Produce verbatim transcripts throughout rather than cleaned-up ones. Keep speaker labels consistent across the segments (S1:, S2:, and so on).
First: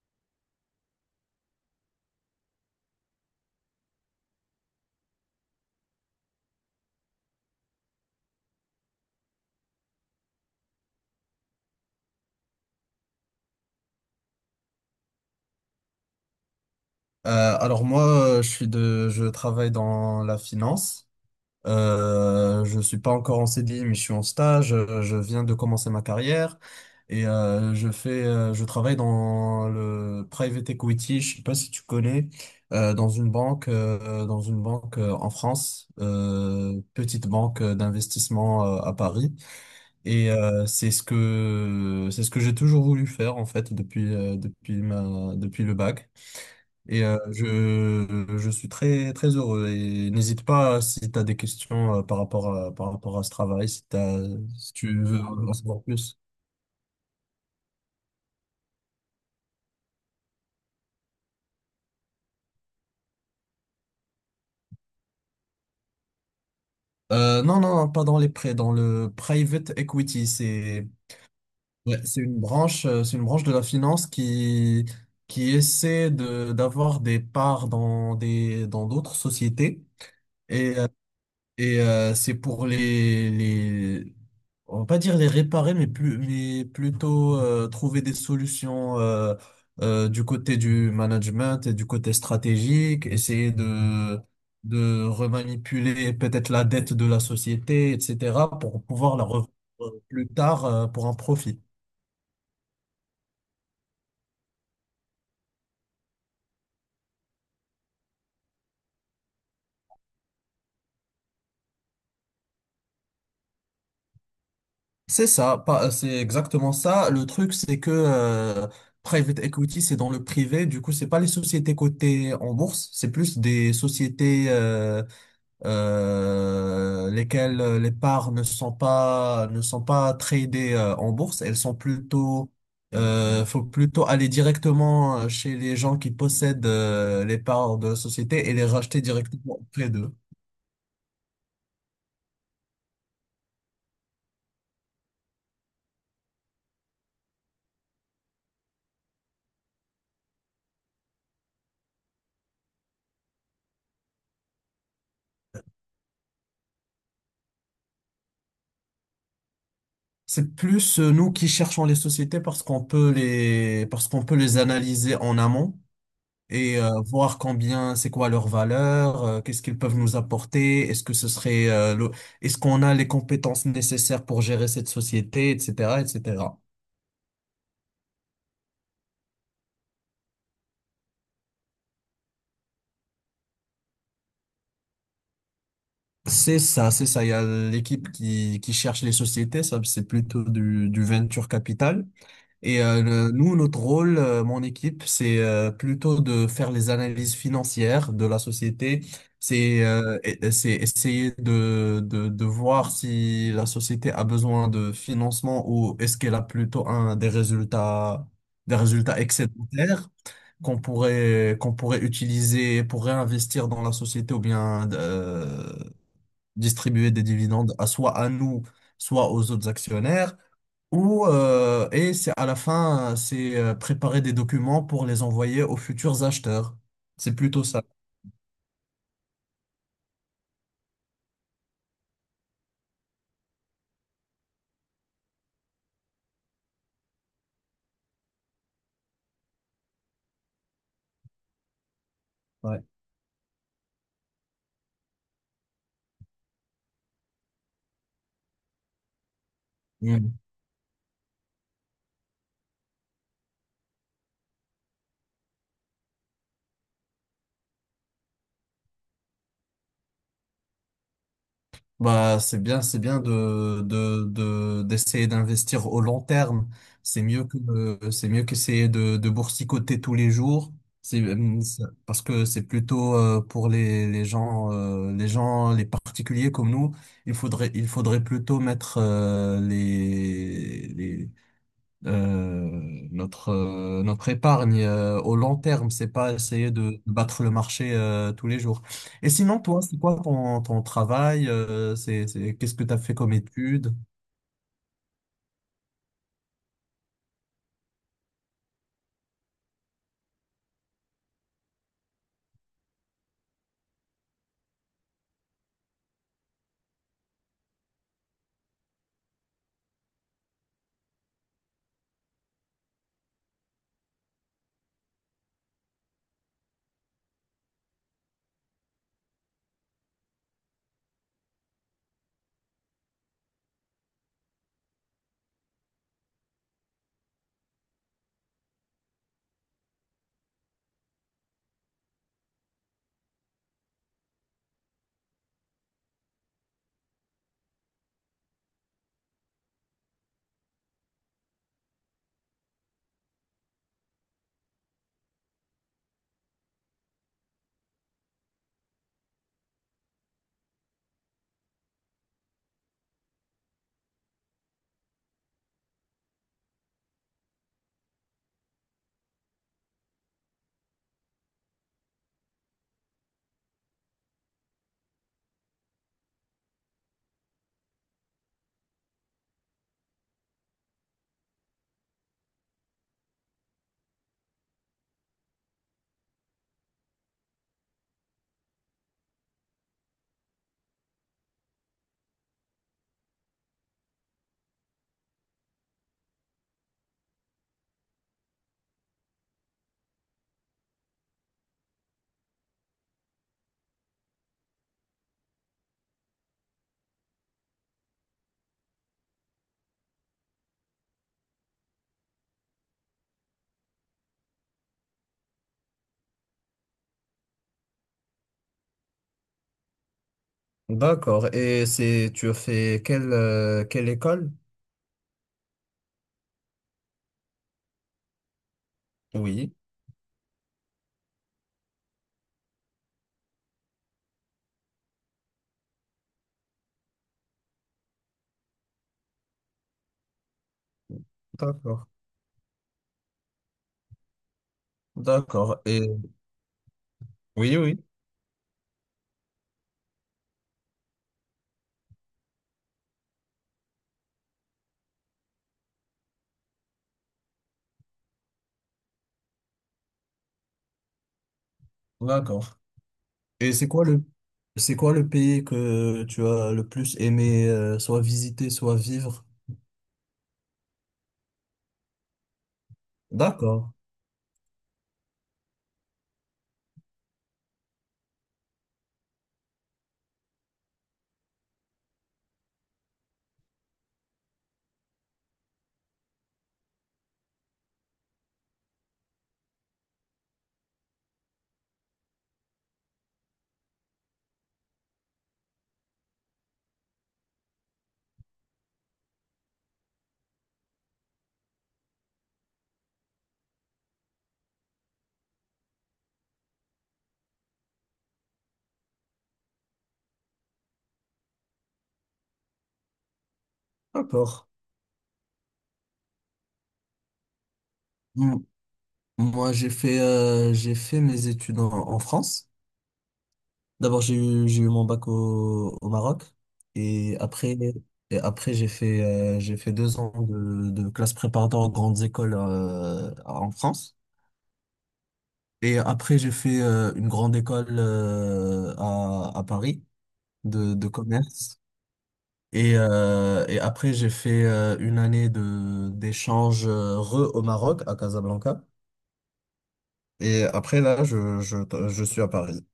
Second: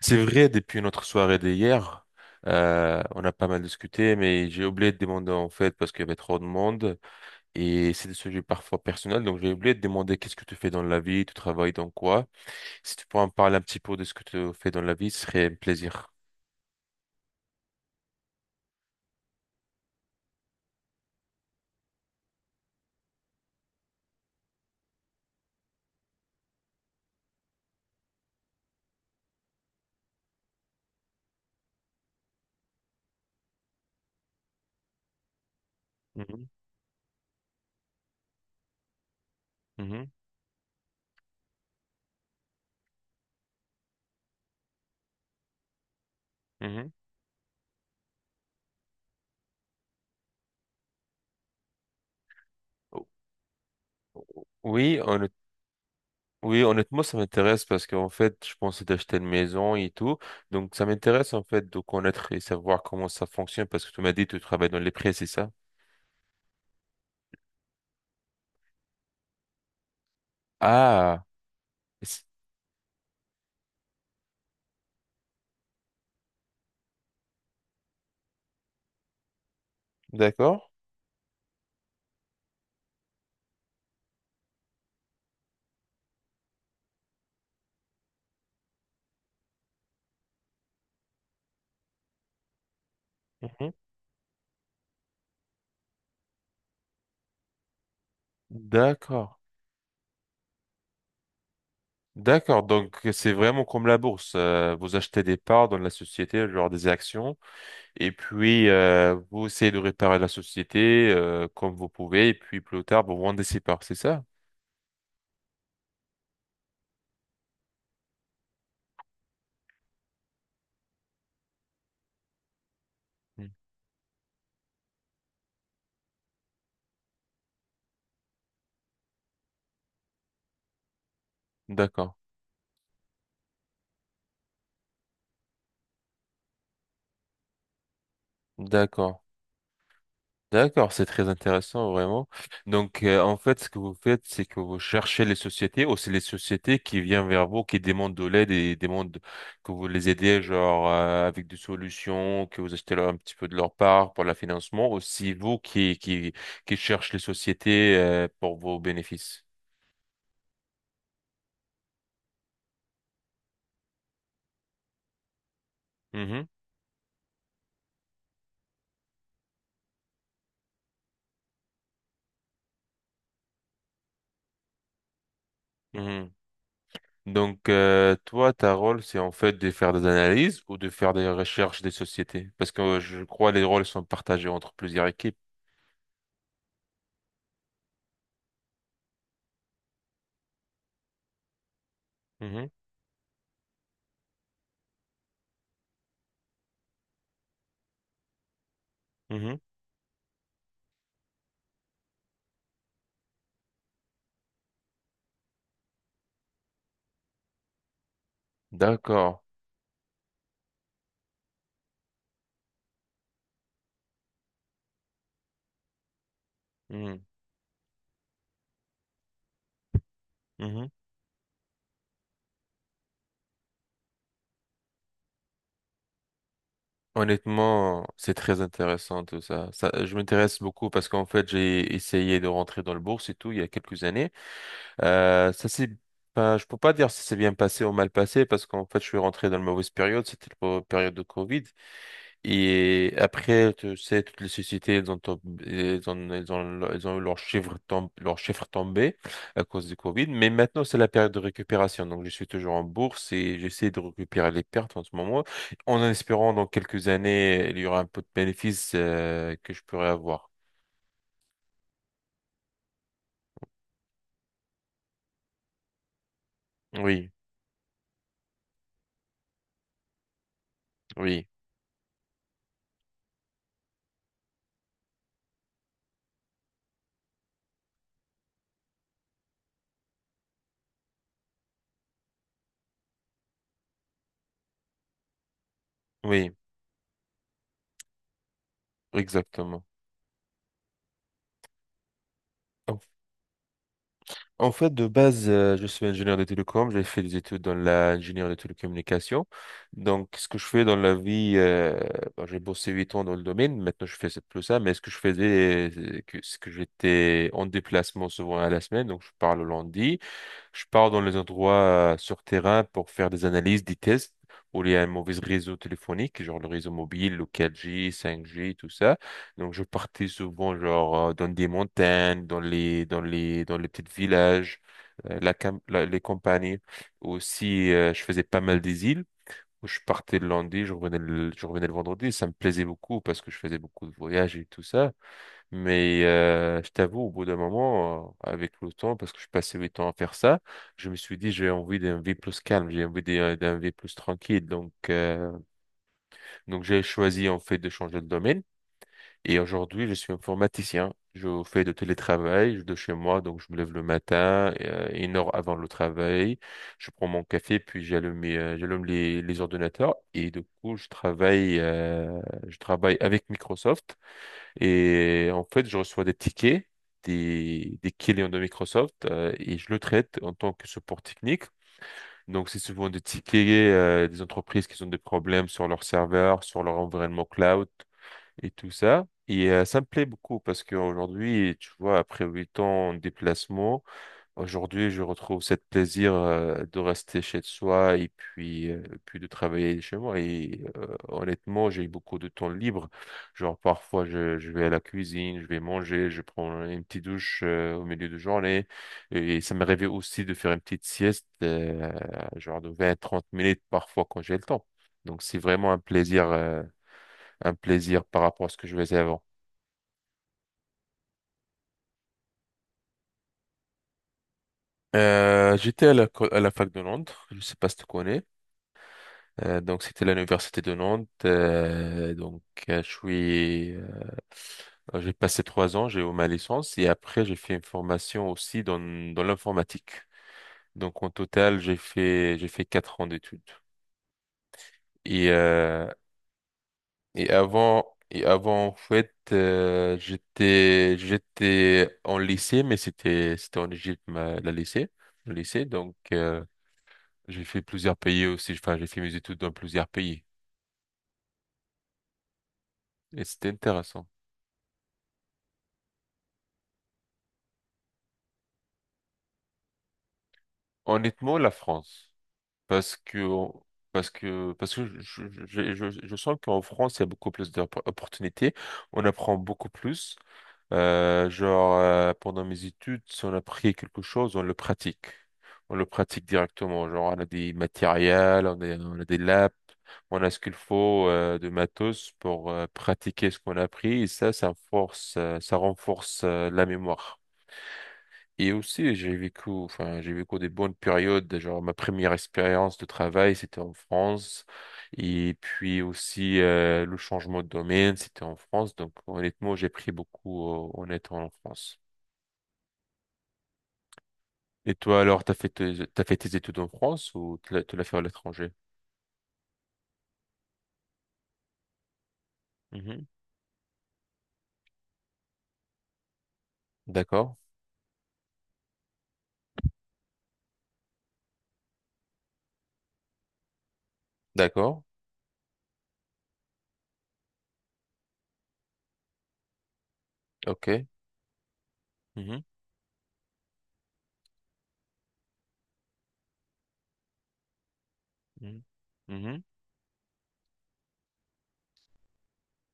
S1: C'est vrai, depuis notre soirée d'hier, euh, on a pas mal discuté, mais j'ai oublié de demander en fait parce qu'il y avait trop de monde et c'est des sujets parfois personnels, donc j'ai oublié de demander qu'est-ce que tu fais dans la vie, tu travailles dans quoi. Si tu pourrais en parler un petit peu de ce que tu fais dans la vie, ce serait un plaisir.
S2: Euh, alors moi, euh, je suis de, je travaille dans la finance. Euh, je suis pas encore en C D I, mais je suis en stage. Euh, Je viens de commencer ma carrière et euh, je fais, euh, je travaille dans le private equity. Je sais pas si tu connais, euh, dans une banque, euh, dans une banque euh, en France,
S1: Mhm,
S2: euh, petite banque euh, d'investissement euh, à Paris.
S1: mhm,
S2: Et euh, c'est ce que, c'est ce que j'ai toujours voulu faire en fait depuis, euh, depuis ma, depuis le bac.
S1: mhm.
S2: Et euh, je, je suis très, très heureux. Et n'hésite pas si tu as des questions euh, par rapport à, par
S1: O-
S2: rapport à ce travail, si t'as, si
S1: Oui,
S2: tu veux
S1: honnêt-
S2: en savoir plus.
S1: oui, honnêtement, ça m'intéresse parce qu'en fait, je pensais d'acheter une maison et tout. Donc, ça m'intéresse en fait de connaître et savoir comment ça fonctionne parce que tu m'as dit que tu travailles dans les prêts, c'est ça?
S2: Euh, non, non, non, pas dans les prêts, dans le private equity. C'est
S1: Ah,
S2: ouais, c'est
S1: c-
S2: une branche, euh, c'est une branche de la finance qui, qui essaie de, d'avoir des parts dans des, dans d'autres sociétés.
S1: d'accord.
S2: Et, euh, et euh, c'est pour les, les, on va pas dire les réparer, mais plus, mais plutôt euh, trouver des solutions euh, euh, du côté du management et du côté stratégique, essayer
S1: Mhm.
S2: de de remanipuler peut-être la dette de la société, et cetera, pour pouvoir la
S1: D'accord.
S2: revendre euh, plus tard euh, pour un profit.
S1: D'accord. Donc, c'est vraiment comme la bourse. Euh, vous achetez des parts dans la société, genre des actions, et puis euh, vous essayez de réparer la société euh, comme vous pouvez, et puis plus tard, vous vendez ces parts, c'est ça?
S2: C'est ça, pas, c'est exactement ça. Le truc, c'est que euh, private equity, c'est dans le privé. Du coup, c'est pas les sociétés cotées en bourse, c'est plus
S1: Mm.
S2: des sociétés euh, euh, lesquelles euh, les parts ne sont pas ne sont pas tradées euh, en bourse, elles sont
S1: D'accord.
S2: plutôt euh, faut plutôt aller directement euh, chez les gens qui possèdent euh, les parts de la société et les racheter
S1: D'accord.
S2: directement auprès d'eux.
S1: D'accord, c'est très intéressant vraiment. Donc euh, en fait, ce que vous faites, c'est que vous cherchez les sociétés ou c'est les sociétés qui viennent vers vous, qui demandent de l'aide et demandent que vous les aidez genre euh, avec des solutions, que vous achetez leur un petit peu de leur part pour le financement, ou c'est vous qui qui qui cherchez les sociétés euh, pour vos bénéfices.
S2: C'est plus euh, nous qui cherchons les sociétés parce qu'on peut les parce qu'on peut les analyser en amont
S1: Mhm,
S2: et euh, voir combien, c'est quoi leur valeur, euh, qu'est-ce qu'ils peuvent nous apporter, est-ce que ce serait, euh, le- est-ce qu'on a les compétences nécessaires pour gérer cette société, et cetera,
S1: mhm.
S2: et cetera.
S1: Donc euh, toi, ta rôle, c'est en fait de faire des analyses ou de faire des recherches des sociétés, parce que euh, je crois les rôles sont partagés entre plusieurs équipes.
S2: C'est ça, c'est ça. Il y a l'équipe qui, qui cherche les sociétés, ça c'est plutôt du, du venture capital.
S1: Mhm,
S2: Et euh, le- nous, notre rôle, euh, mon équipe, c'est euh, plutôt de faire les analyses financières de la société.
S1: mhm.
S2: C'est euh, et- c'est essayer de, de, de voir si la société a besoin de financement ou est-ce qu'elle a plutôt un, des résultats, des résultats
S1: D'accord.
S2: excédentaires qu'on pourrait, qu'on pourrait utiliser pour réinvestir dans la société ou bien euh, distribuer
S1: Hmm.
S2: des dividendes à, soit à nous, soit aux autres actionnaires.
S1: Mhm.
S2: Ou euh, et c'est à la fin, euh, c'est euh, préparer des documents pour les envoyer aux futurs acheteurs. C'est plutôt ça.
S1: Honnêtement, c'est très intéressant tout ça. Ça, je m'intéresse beaucoup parce qu'en fait, j'ai essayé de rentrer dans le bourse et tout il y a quelques années. Euh, ça c'est pas, je peux pas dire si c'est bien passé ou mal passé parce qu'en fait, je suis rentré dans la mauvaise période. C'était la période de Covid.
S2: Ouais.
S1: Et après, tu sais, toutes les sociétés, elles ont, tom- elles ont, elles ont, elles ont eu leurs chiffres tom- leurs chiffres tombés à cause du Covid.
S2: Mm.
S1: Mais maintenant, c'est la période de récupération. Donc, je suis toujours en bourse et j'essaie de récupérer les pertes en ce moment, en espérant dans quelques années, il y aura un peu de bénéfices euh, que je pourrai avoir.
S2: Bah, c'est bien, c'est bien de, de, de, d'essayer d'investir au long terme. C'est
S1: Oui,
S2: mieux que, euh, c'est mieux qu'essayer de, de boursicoter tous les jours. C'est,
S1: oui,
S2: euh, c'est- parce que c'est plutôt euh, pour les, les gens, euh, les gens, les particuliers comme nous. Il faudrait, il faudrait plutôt mettre euh, les, les Euh, notre, euh, notre épargne euh, au long terme, c'est pas
S1: oui,
S2: essayer de battre le marché euh, tous les jours. Et sinon, toi,
S1: exactement.
S2: c'est quoi ton, ton travail? euh, c'est, c'est, qu'est-ce que tu as fait comme études?
S1: En fait, de base, euh, je suis ingénieur de télécom. J'ai fait des études dans l'ingénieur de télécommunications. Donc, ce que je fais dans la vie, euh, bon, j'ai bossé huit ans dans le domaine. Maintenant, je fais plus ça. Mais ce que je faisais, euh, que- c'est que j'étais en déplacement souvent à la semaine. Donc, je pars le lundi. Je pars dans les endroits euh, sur terrain pour faire des analyses, des tests, où il y a un mauvais réseau téléphonique, genre le réseau mobile, le quatre G, cinq G, tout ça. Donc, je partais souvent, genre, euh, dans des montagnes, dans les, dans les, dans les petits villages, euh, la, cam- la- les campagnes. Aussi, euh, je faisais pas mal des îles. Où Je partais le lundi, je revenais le, je revenais le vendredi. Ça me plaisait beaucoup parce que je faisais beaucoup de voyages et tout ça. Mais euh, je t'avoue, au bout d'un moment, euh, avec le temps, parce que je passais huit ans à faire ça, je me suis dit, j'ai envie d'un vie plus calme, j'ai envie d'un d'un vie plus tranquille. Donc, euh, donc j'ai choisi en fait de changer de domaine. Et aujourd'hui, je suis informaticien. Je fais de télétravail de chez moi, donc je me lève le matin, euh, une heure avant le travail. Je prends mon café, puis j'allume mes, euh, j'allume les, les ordinateurs. Et du coup, je travaille, euh, je travaille avec Microsoft. Et en fait, je reçois des tickets des, des clients de Microsoft euh, et je le traite en tant que support technique. Donc, c'est souvent des tickets euh, des entreprises qui ont des problèmes sur leur serveur, sur leur environnement cloud et tout ça. Et euh, ça me plaît beaucoup parce qu'aujourd'hui, tu vois, après huit ans en déplacement, aujourd'hui, je retrouve cette plaisir euh, de rester chez soi et puis, euh, puis de travailler chez moi. Et euh, honnêtement, j'ai beaucoup de temps libre. Genre, parfois, je, je vais à la cuisine, je vais manger, je prends une petite douche euh, au milieu de journée. Et ça m'est arrivé aussi de faire une petite sieste, euh, genre de vingt trente minutes parfois quand j'ai le temps. Donc, c'est vraiment un plaisir, euh, un plaisir par rapport à ce que je faisais avant.
S2: D'accord. Et c'est, tu as fait quelle, euh, quelle école?
S1: Euh, j'étais à la, co- à la fac de Londres, je sais pas si tu connais.
S2: Oui,
S1: Euh, donc c'était à l'université de Nantes. Euh, donc euh, je suis, euh, euh, j'ai passé trois ans, j'ai eu ma licence et après j'ai fait une formation aussi dans dans l'informatique. Donc en total j'ai
S2: d'accord,
S1: fait j'ai fait quatre ans d'études. Et
S2: d'accord.
S1: euh,
S2: Et
S1: et
S2: oui,
S1: avant
S2: oui,
S1: et avant en fait euh, j'étais j'étais en lycée mais c'était c'était en Égypte ma, la lycée le lycée donc euh, j'ai fait plusieurs pays aussi. Enfin j'ai fait mes études dans plusieurs pays
S2: d'accord.
S1: et c'était
S2: Et c'est quoi le,
S1: intéressant.
S2: c'est quoi le pays que tu as le plus aimé, euh, soit visiter, soit vivre?
S1: Honnêtement, la France. Parce que,
S2: D'accord,
S1: parce que, parce que je, je, je, je- je sens qu'en France, il y a beaucoup plus d'opportunités. On apprend beaucoup plus. Euh, genre, euh, pendant mes études, si on a appris quelque chose, on le pratique. On le pratique directement. Genre, on a des matériels, on a, on a des labs, on a ce qu'il faut euh, de matos pour euh, pratiquer ce qu'on a appris. Et ça, ça force, euh, ça renforce euh, la mémoire. Et aussi, j'ai vécu, enfin, j'ai vécu des bonnes périodes. Genre, ma première expérience de travail, c'était en France. Et puis aussi, euh, le changement de domaine, c'était en France. Donc, honnêtement, j'ai pris beaucoup, euh, en étant en France.
S2: d'accord.
S1: Et toi, alors, t'as fait tes, t'as fait tes études en France ou tu l'as tu l'as fait à
S2: Hmm.
S1: l'étranger?
S2: Moi, j'ai fait, euh, j'ai fait mes études en, en France.
S1: Mhm.
S2: D'abord, j'ai eu, j'ai eu mon bac au, au Maroc. Et
S1: D'accord.
S2: après, et après j'ai fait, euh, j'ai fait deux ans de, de classe préparatoire aux grandes écoles euh, en France.
S1: D'accord.
S2: Et après, j'ai fait euh, une grande école euh, à, à Paris de,
S1: OK.
S2: de commerce.
S1: Mhm.
S2: Et, euh, et après, j'ai fait euh, une année de, d'échange euh, re au Maroc, à Casablanca.
S1: Mhm. Mhm.
S2: Et après, là, je, je, je suis à Paris,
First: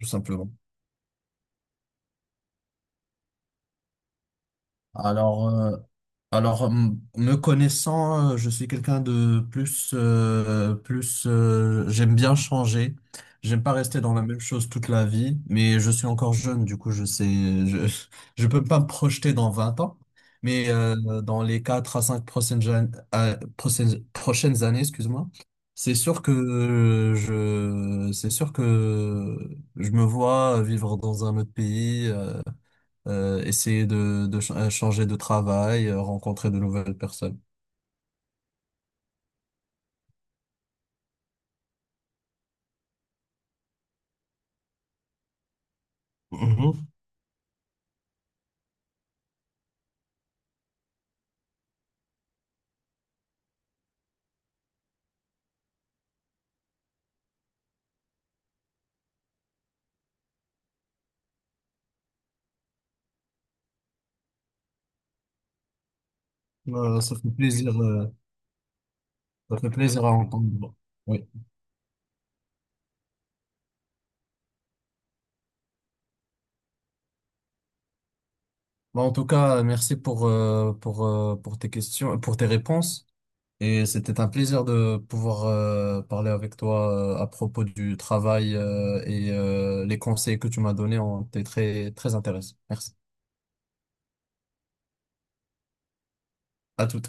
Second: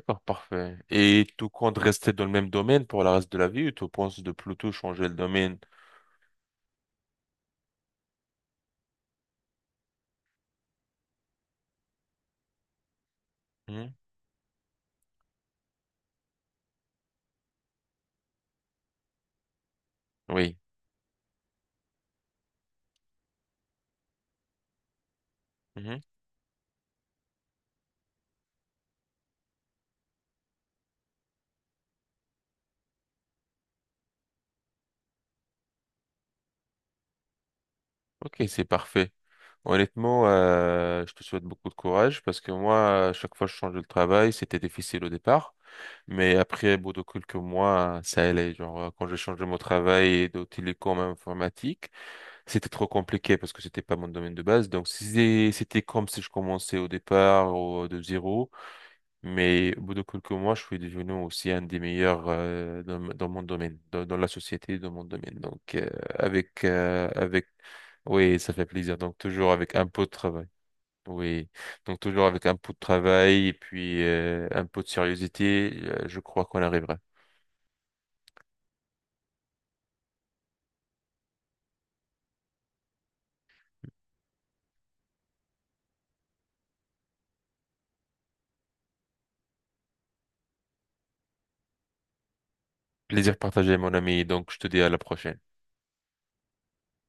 S2: tout simplement.
S1: parfait. Et tu comptes rester dans le même domaine pour le reste de la vie ou tu penses de plutôt changer le
S2: Alors,
S1: domaine?
S2: euh, alors m- me connaissant, euh, je suis quelqu'un de plus, euh, plus. Euh, j'aime bien changer. J'aime pas
S1: Mhm.
S2: rester dans la même chose toute la vie, mais je suis encore jeune, du coup, je sais, je, je peux pas me projeter dans vingt ans,
S1: Oui.
S2: mais euh, dans les quatre à cinq prochaines, jan- euh, prochaines, prochaines années, excuse-moi, c'est
S1: Mhm.
S2: sûr que euh, je, c'est sûr que je me vois vivre dans un autre pays. euh, euh, essayer de, de ch- euh, changer de travail, euh, rencontrer de nouvelles personnes.
S1: Ok, c'est parfait. Honnêtement, euh, je te souhaite beaucoup de courage parce que moi, à chaque fois que je changeais de travail, c'était difficile au départ. Mais
S2: Mhm.
S1: après, bout de quelques mois, ça allait. Genre, euh, quand j'ai changé mon travail de télécom à informatique, c'était trop compliqué parce que c'était pas mon domaine de base. Donc, si c'était comme si je commençais au départ ou de zéro, mais au bout de quelques mois, je suis devenu aussi un des meilleurs euh, dans, dans mon domaine, dans, dans la société, dans mon domaine. Donc, euh, avec,
S2: Euh,
S1: euh,
S2: ça fait
S1: avec,
S2: plaisir, euh,
S1: oui, ça fait plaisir. Donc, toujours
S2: ça fait
S1: avec un peu
S2: plaisir
S1: de
S2: à
S1: travail.
S2: entendre. Oui.
S1: Oui, donc toujours avec un peu de travail et puis euh, un peu de sérieuxité, euh, je crois qu'on arrivera.
S2: Bah, en tout cas, merci pour, euh, pour, euh, pour tes questions, pour tes réponses. Et c'était un plaisir de pouvoir euh, parler avec toi euh, à propos du travail euh, et euh, les conseils que tu m'as donnés ont été très, très intéressants. Merci.
S1: Plaisir partagé, mon ami. Donc, je te dis à la prochaine.
S2: À tout